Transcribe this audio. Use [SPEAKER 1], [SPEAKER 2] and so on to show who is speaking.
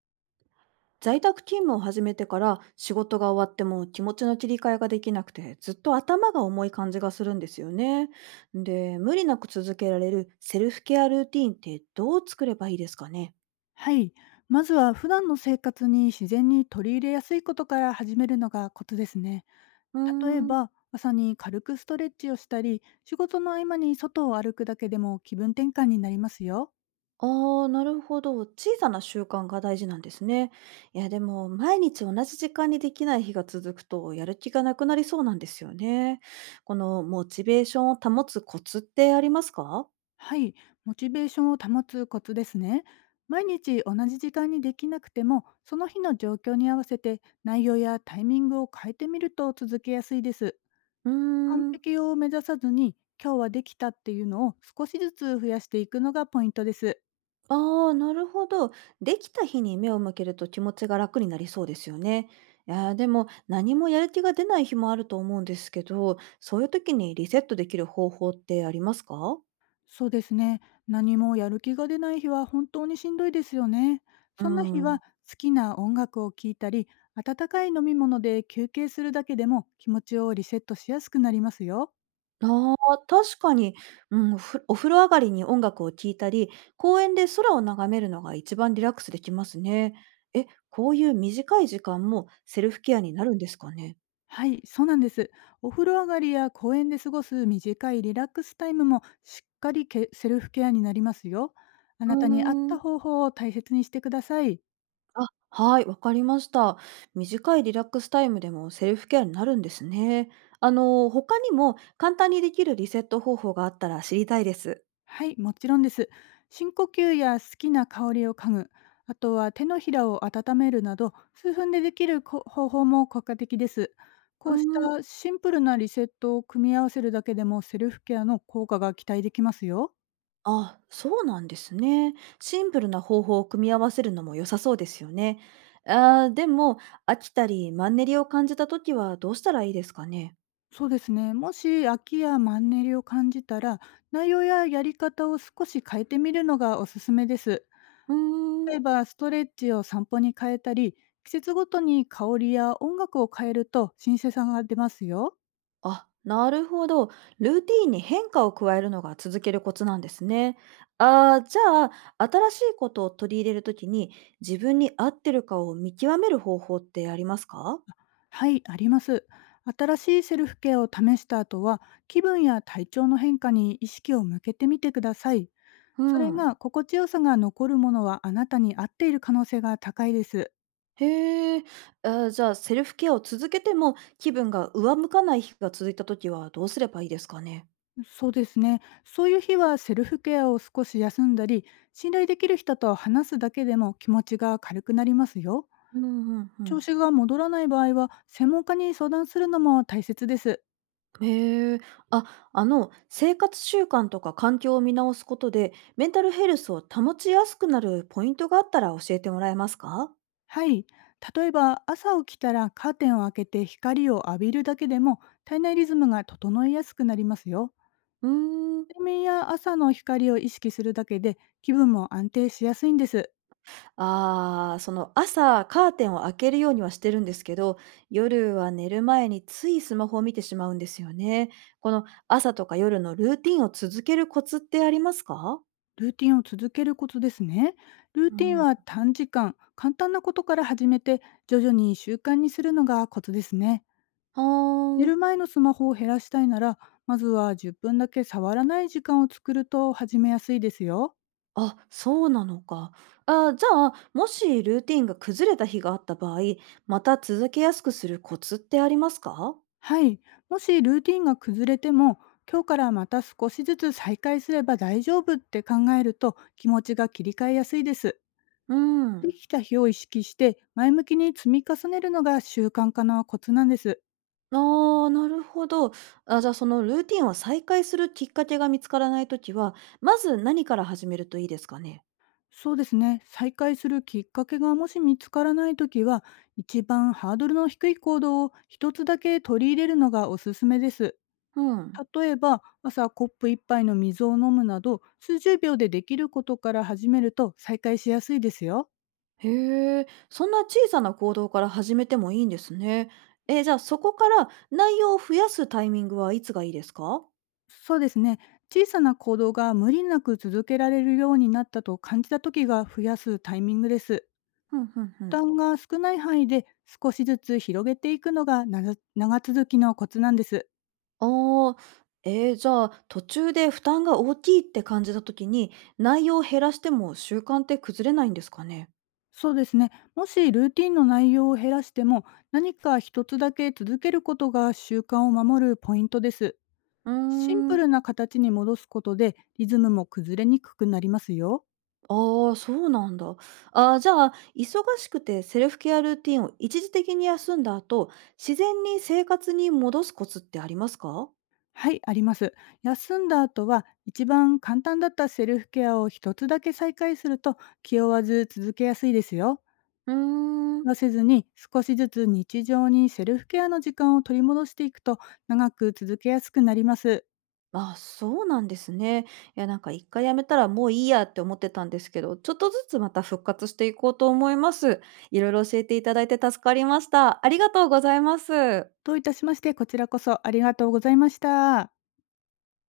[SPEAKER 1] 在宅勤務を始めてから仕事が終わっても気持ちの切り替えができなくてずっと頭が重い感じがするんですよね。で、無理なく続けられるセルフケアルーティンってどう作ればいいですかね。
[SPEAKER 2] はい。まずは普段の生活に自然に取り入れやすいことから始めるのがコツですね。
[SPEAKER 1] うー
[SPEAKER 2] 例え
[SPEAKER 1] ん。
[SPEAKER 2] ば、朝に軽くストレッチをしたり、仕事の合間に外を歩くだけでも気分転換になりますよ。
[SPEAKER 1] あー、なるほど。小さな習慣が大事なんですね。いや、でも毎日同じ時間にできない日が続くとやる気がなくなりそうなんですよね。このモチベーションを保つコツってありますか？
[SPEAKER 2] はい。モチベーションを保つコツですね。毎日同じ時間にできなくても、その日の状況に合わせて内容やタイミングを変えてみると続けやすいです。
[SPEAKER 1] うー
[SPEAKER 2] 完
[SPEAKER 1] ん。
[SPEAKER 2] 璧を目指さずに、今日はできたっていうのを少しずつ増やしていくのがポイントです。
[SPEAKER 1] ああ、なるほど。できた日に目を向けると気持ちが楽になりそうですよね。いやー、でも何もやる気が出ない日もあると思うんですけど、そういう時にリセットできる方法ってありますか？
[SPEAKER 2] そうですね。何もやる気が出ない日は本当にしんどいですよね。
[SPEAKER 1] う
[SPEAKER 2] そんな日は
[SPEAKER 1] ん。
[SPEAKER 2] 好きな音楽を聴いたり、温かい飲み物で休憩するだけでも気持ちをリセットしやすくなりますよ。
[SPEAKER 1] ああ、確かに、うん、お風呂上がりに音楽を聴いたり、公園で空を眺めるのが一番リラックスできますね。え、こういう短い時間もセルフケアになるんですかね。
[SPEAKER 2] はい、そうなんです。お風呂上がりや公園で過ごす短いリラックスタイムもしっかりけセルフケアになりますよ。あ
[SPEAKER 1] う
[SPEAKER 2] なたに合っ
[SPEAKER 1] ー
[SPEAKER 2] た
[SPEAKER 1] ん。
[SPEAKER 2] 方法を大切にしてください。
[SPEAKER 1] あ、はい、わかりました。短いリラックスタイムでもセルフケアになるんですね。あの、他にも簡単にできるリセット方法があったら知りたいです。
[SPEAKER 2] はい、もちろんです。深呼吸や好きな香りを嗅ぐ、あとは手のひらを温めるなど、数分でできるこ方法も効果的です。こ
[SPEAKER 1] うー
[SPEAKER 2] うし
[SPEAKER 1] ん。
[SPEAKER 2] たシンプルなリセットを組み合わせるだけでもセルフケアの効果が期待できますよ。
[SPEAKER 1] あ、そうなんですね。シンプルな方法を組み合わせるのも良さそうですよね。あーでも、飽きたりマンネリを感じたときはどうしたらいいですかね。
[SPEAKER 2] そうですね。もし飽きやマンネリを感じたら、内容ややり方を少し変えてみるのがおすすめです。
[SPEAKER 1] うーん。
[SPEAKER 2] 例えば、ストレッチを散歩に変えたり、季節ごとに香りや音楽を変えると新鮮さが出ますよ。
[SPEAKER 1] あ、なるほど。ルーティーンに変化を加えるのが続けるコツなんですね。ああ、じゃあ、新しいことを取り入れるときに自分に合ってるかを見極める方法ってありますか？
[SPEAKER 2] はい、あります。新しいセルフケアを試した後は、気分や体調の変化に意識を向けてみてください。
[SPEAKER 1] う
[SPEAKER 2] それ
[SPEAKER 1] ん。
[SPEAKER 2] が心地よさが残るものはあなたに合っている可能性が高いです。
[SPEAKER 1] へえ、あーじゃあ、セルフケアを続けても気分が上向かない日が続いたときはどうすればいいですかね。
[SPEAKER 2] そうですね。そういう日はセルフケアを少し休んだり、信頼できる人と話すだけでも気持ちが軽くなりますよ。
[SPEAKER 1] うんうんう
[SPEAKER 2] 調
[SPEAKER 1] ん。
[SPEAKER 2] 子が戻らない場合は、専門家に相談するのも大切です。
[SPEAKER 1] へえ。あ、あの、生活習慣とか環境を見直すことで、メンタルヘルスを保ちやすくなるポイントがあったら教えてもらえますか？
[SPEAKER 2] はい。例えば朝起きたらカーテンを開けて光を浴びるだけでも体内リズムが整いやすくなりますよ。
[SPEAKER 1] うーん。
[SPEAKER 2] 睡眠や朝の光を意識するだけで、気分も安定しやすいんです。
[SPEAKER 1] ああ、その朝カーテンを開けるようにはしてるんですけど、夜は寝る前についスマホを見てしまうんですよね。この朝とか夜のルーティンを続けるコツってありますか？
[SPEAKER 2] ルーティンを続けることですね。ルー
[SPEAKER 1] う
[SPEAKER 2] ティン
[SPEAKER 1] ん。
[SPEAKER 2] は短時間、簡単なことから始めて、徐々に習慣にするのがコツですね。
[SPEAKER 1] は
[SPEAKER 2] 寝
[SPEAKER 1] ーん。
[SPEAKER 2] る前のスマホを減らしたいなら、まずは10分だけ触らない時間を作ると始めやすいですよ。
[SPEAKER 1] あ、そうなのか。あ、じゃあ、もしルーティンが崩れた日があった場合、また続けやすくするコツってありますか？
[SPEAKER 2] はい、もしルーティンが崩れても、今日からまた少しずつ再開すれば大丈夫って考えると気持ちが切り替えやすいです。
[SPEAKER 1] う
[SPEAKER 2] で
[SPEAKER 1] ん。
[SPEAKER 2] きた日を意識して前向きに積み重ねるのが習慣化のコツなんです。
[SPEAKER 1] ああ、なるほど。あ、じゃあ、そのルーティンを再開するきっかけが見つからないときは、まず何から始めるといいですかね？
[SPEAKER 2] そうですね、再開するきっかけがもし見つからないときは、一番ハードルの低い行動を一つだけ取り入れるのがおすすめです。
[SPEAKER 1] うん。
[SPEAKER 2] 例えば朝コップ一杯の水を飲むなど、数十秒でできることから始めると再開しやすいですよ。
[SPEAKER 1] へえ、そんな小さな行動から始めてもいいんですね。え、じゃあ、そこから内容を増やすタイミングはいつがいいですか？
[SPEAKER 2] そうですね。小さな行動が無理なく続けられるようになったと感じた時が増やすタイミングです。
[SPEAKER 1] ふんふんふ
[SPEAKER 2] 負
[SPEAKER 1] ん。
[SPEAKER 2] 担が少ない範囲で少しずつ広げていくのが長続きのコツなんです。
[SPEAKER 1] ああ、ええ、じゃあ、途中で負担が大きいって感じた時に、内容を減らしても習慣って崩れないんですかね？
[SPEAKER 2] そうですね。もしルーティンの内容を減らしても、何か一つだけ続けることが習慣を守るポイントです。
[SPEAKER 1] うー
[SPEAKER 2] シンプ
[SPEAKER 1] ん。
[SPEAKER 2] ルな形に戻すことでリズムも崩れにくくなりますよ。
[SPEAKER 1] ああ、そうなんだ。ああ、じゃあ、忙しくてセルフケアルーティンを一時的に休んだ後、自然に生活に戻すコツってありますか？
[SPEAKER 2] はい、あります。休んだ後は、一番簡単だったセルフケアを一つだけ再開すると、気負わず続けやすいですよ。
[SPEAKER 1] うーん。
[SPEAKER 2] 無理はせずに、少しずつ日常にセルフケアの時間を取り戻していくと、長く続けやすくなります。
[SPEAKER 1] あ、そうなんですね。いや、なんか一回やめたらもういいやって思ってたんですけど、ちょっとずつまた復活していこうと思います。いろいろ教えていただいて助かりました。ありがとうございます。
[SPEAKER 2] どういたしまして、こちらこそありがとうございました。